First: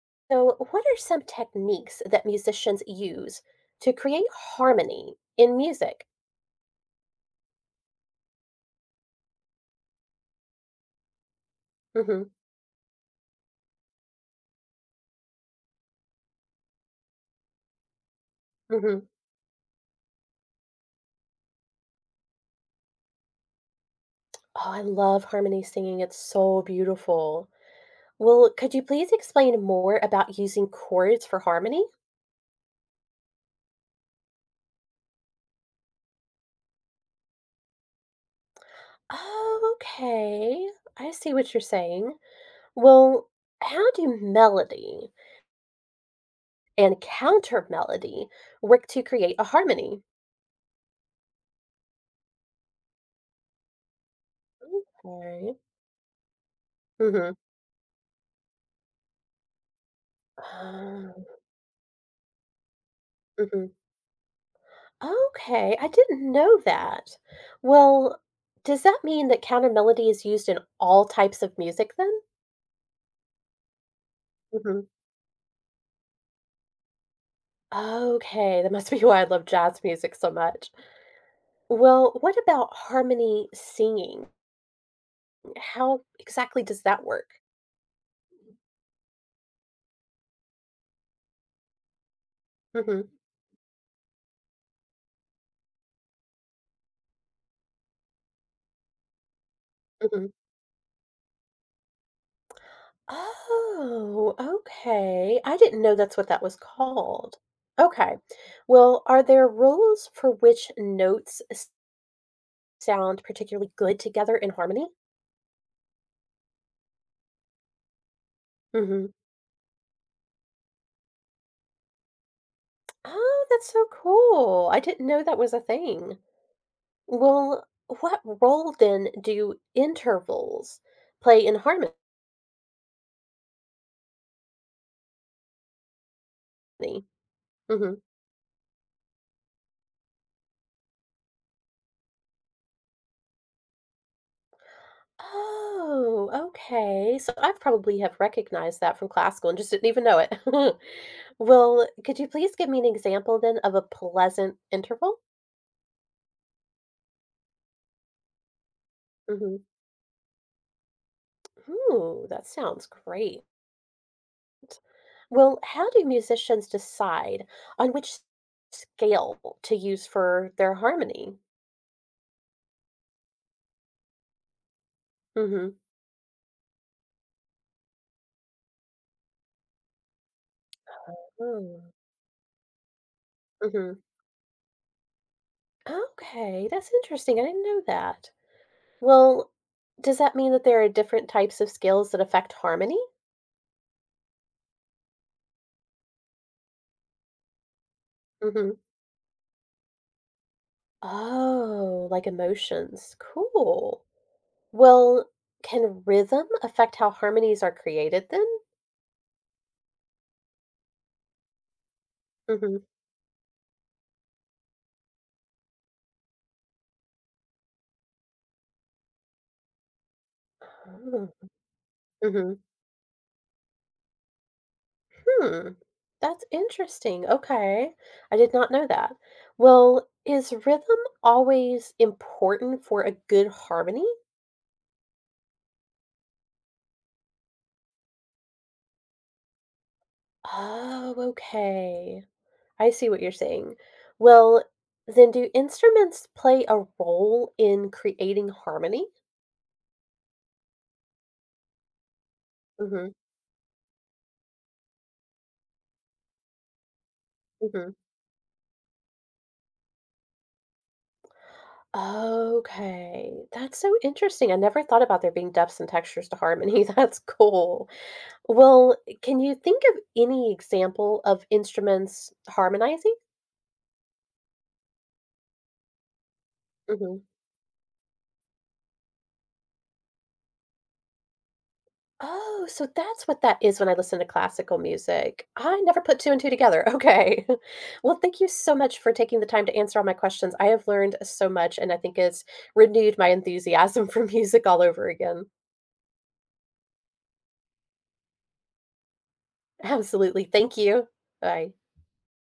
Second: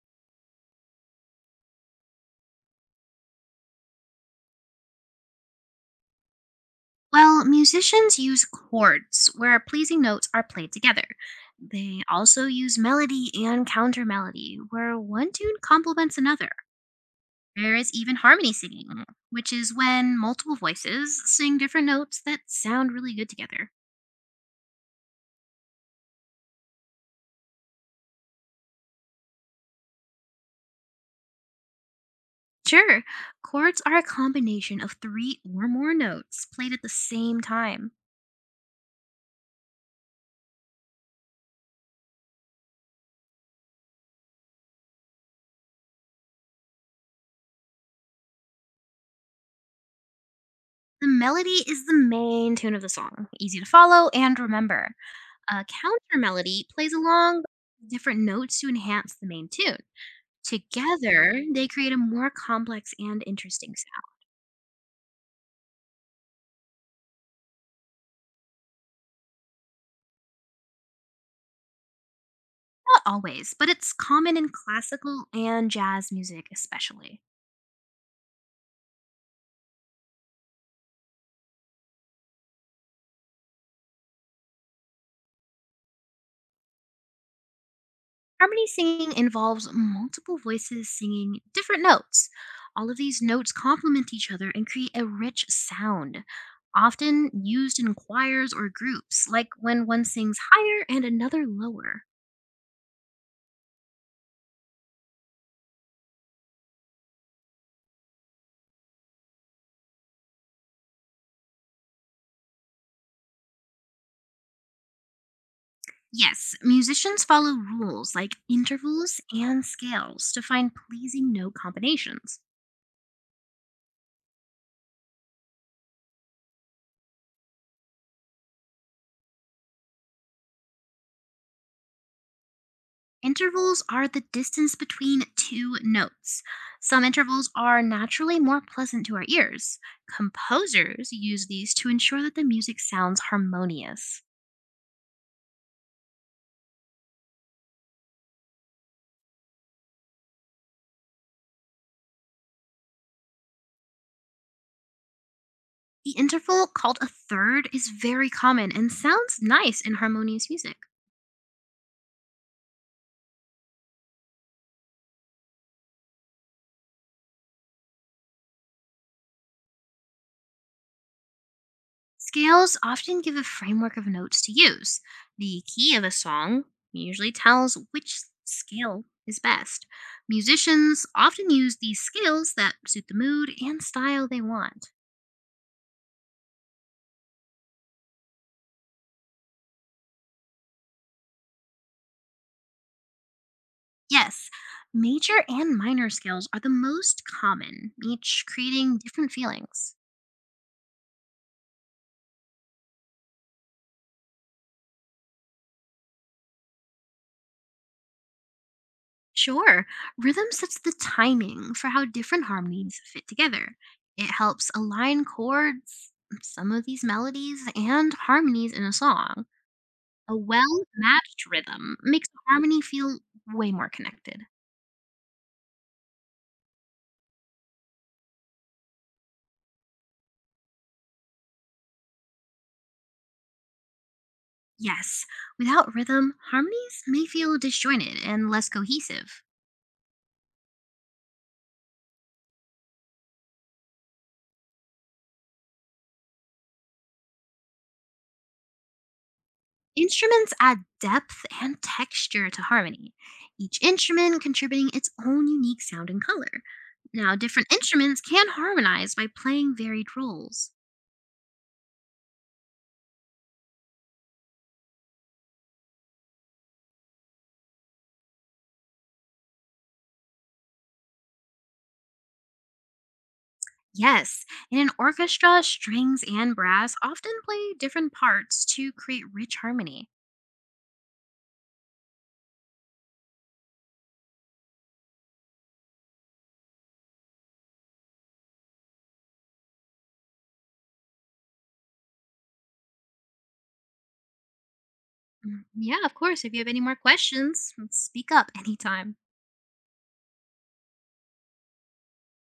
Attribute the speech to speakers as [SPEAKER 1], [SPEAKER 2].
[SPEAKER 1] So, what are some techniques that musicians use to create harmony in music?
[SPEAKER 2] Well, musicians use chords where pleasing notes are played together. They
[SPEAKER 1] Hmm.
[SPEAKER 2] also use melody and counter melody where one tune complements another. There is even harmony singing,
[SPEAKER 1] Hmm.
[SPEAKER 2] which is when multiple voices sing different notes that sound really good together.
[SPEAKER 1] Oh, I love harmony singing. It's so beautiful. Well, could you please explain more about using chords for harmony?
[SPEAKER 2] Sure, chords are a combination of three or more notes played at the same time.
[SPEAKER 1] Oh, okay. I see what you're saying. Well, how do melody and counter melody work to create a harmony?
[SPEAKER 2] The melody is the main tune of the song, easy to follow and remember.
[SPEAKER 1] Okay.
[SPEAKER 2] A counter melody plays
[SPEAKER 1] Mm-hmm.
[SPEAKER 2] along different notes to enhance the main tune. Together, they create a more complex and interesting sound.
[SPEAKER 1] Okay, I didn't know that. Well, does that mean that counter melody is used in all types of music then?
[SPEAKER 2] Not always, but it's common in
[SPEAKER 1] Hmm.
[SPEAKER 2] classical and jazz music, especially.
[SPEAKER 1] Okay, that must be why I love jazz music so much. Well, what about harmony singing? How exactly does that work?
[SPEAKER 2] Harmony singing involves multiple voices singing different notes. All of
[SPEAKER 1] Hmm.
[SPEAKER 2] these notes complement each other and create a rich sound, often used in choirs or groups, like when one
[SPEAKER 1] Hmm.
[SPEAKER 2] sings higher and another lower.
[SPEAKER 1] Oh, okay. I didn't know that's what that was called. Okay. Well, are there rules for which sound particularly good together in harmony?
[SPEAKER 2] Yes, musicians follow rules like intervals and scales to find pleasing note combinations.
[SPEAKER 1] Oh, that's so cool. I didn't know that was a thing. Well, what role then do intervals play in harmony?
[SPEAKER 2] Intervals are the distance between two notes. Some intervals are
[SPEAKER 1] Hmm.
[SPEAKER 2] naturally more pleasant to our ears. Composers use these to ensure that the music sounds harmonious.
[SPEAKER 1] Oh, okay. So I probably have recognized that from classical and just didn't even know it. Well, could you please give me an example then of a pleasant interval?
[SPEAKER 2] The interval called a third is very common and sounds
[SPEAKER 1] Hmm.
[SPEAKER 2] nice in harmonious music.
[SPEAKER 1] Ooh, that sounds great. Well, how do musicians decide on which scale to use for their harmony?
[SPEAKER 2] Scales often give a framework of notes to use. The
[SPEAKER 1] Hmm.
[SPEAKER 2] key of a song usually tells which scale is best. Musicians often use
[SPEAKER 1] Mm,
[SPEAKER 2] these scales that suit the mood and
[SPEAKER 1] mhm.
[SPEAKER 2] style they want.
[SPEAKER 1] Okay, that's interesting, I didn't know that. Well, does that mean that there are different types of skills that affect harmony?
[SPEAKER 2] Yes, major and minor scales are the most common, each
[SPEAKER 1] Mhm.
[SPEAKER 2] creating different feelings.
[SPEAKER 1] Oh, like emotions. Cool. Well, can rhythm affect how harmonies are created then?
[SPEAKER 2] Sure, rhythm sets the timing for how different
[SPEAKER 1] Mhm.
[SPEAKER 2] harmonies fit together. It helps align chords, some of these melodies, and harmonies in a song. A
[SPEAKER 1] Oh.
[SPEAKER 2] well-matched rhythm makes
[SPEAKER 1] Mhm.
[SPEAKER 2] harmony feel way more connected.
[SPEAKER 1] Hmm. That's interesting. Okay. I did not know that. Well, is rhythm always important for a good harmony?
[SPEAKER 2] Yes, without rhythm, harmonies may feel disjointed and less cohesive.
[SPEAKER 1] Oh, okay. I see what you're saying. Well, then do instruments play a role in creating harmony?
[SPEAKER 2] Instruments add depth and texture to harmony,
[SPEAKER 1] Mhm,
[SPEAKER 2] each instrument contributing its own unique sound and color. Now, different
[SPEAKER 1] mhm.
[SPEAKER 2] instruments can harmonize by playing varied roles.
[SPEAKER 1] Okay, that's so interesting. I never thought about there being depths and textures to harmony. That's cool. Well, can you think of any example of instruments harmonizing?
[SPEAKER 2] Yes, in an orchestra, strings and brass
[SPEAKER 1] Mhm.
[SPEAKER 2] often play different parts to create rich harmony.
[SPEAKER 1] Oh, so that's what that is when I listen to classical music. I never put two and two together. Okay. Well, thank you so much for taking the time to answer all my questions. I have learned so much, and I think it's renewed my enthusiasm for music all over again.
[SPEAKER 2] Mm, yeah, of course. If you have any more questions, speak up anytime.
[SPEAKER 1] Absolutely. Thank you. Bye.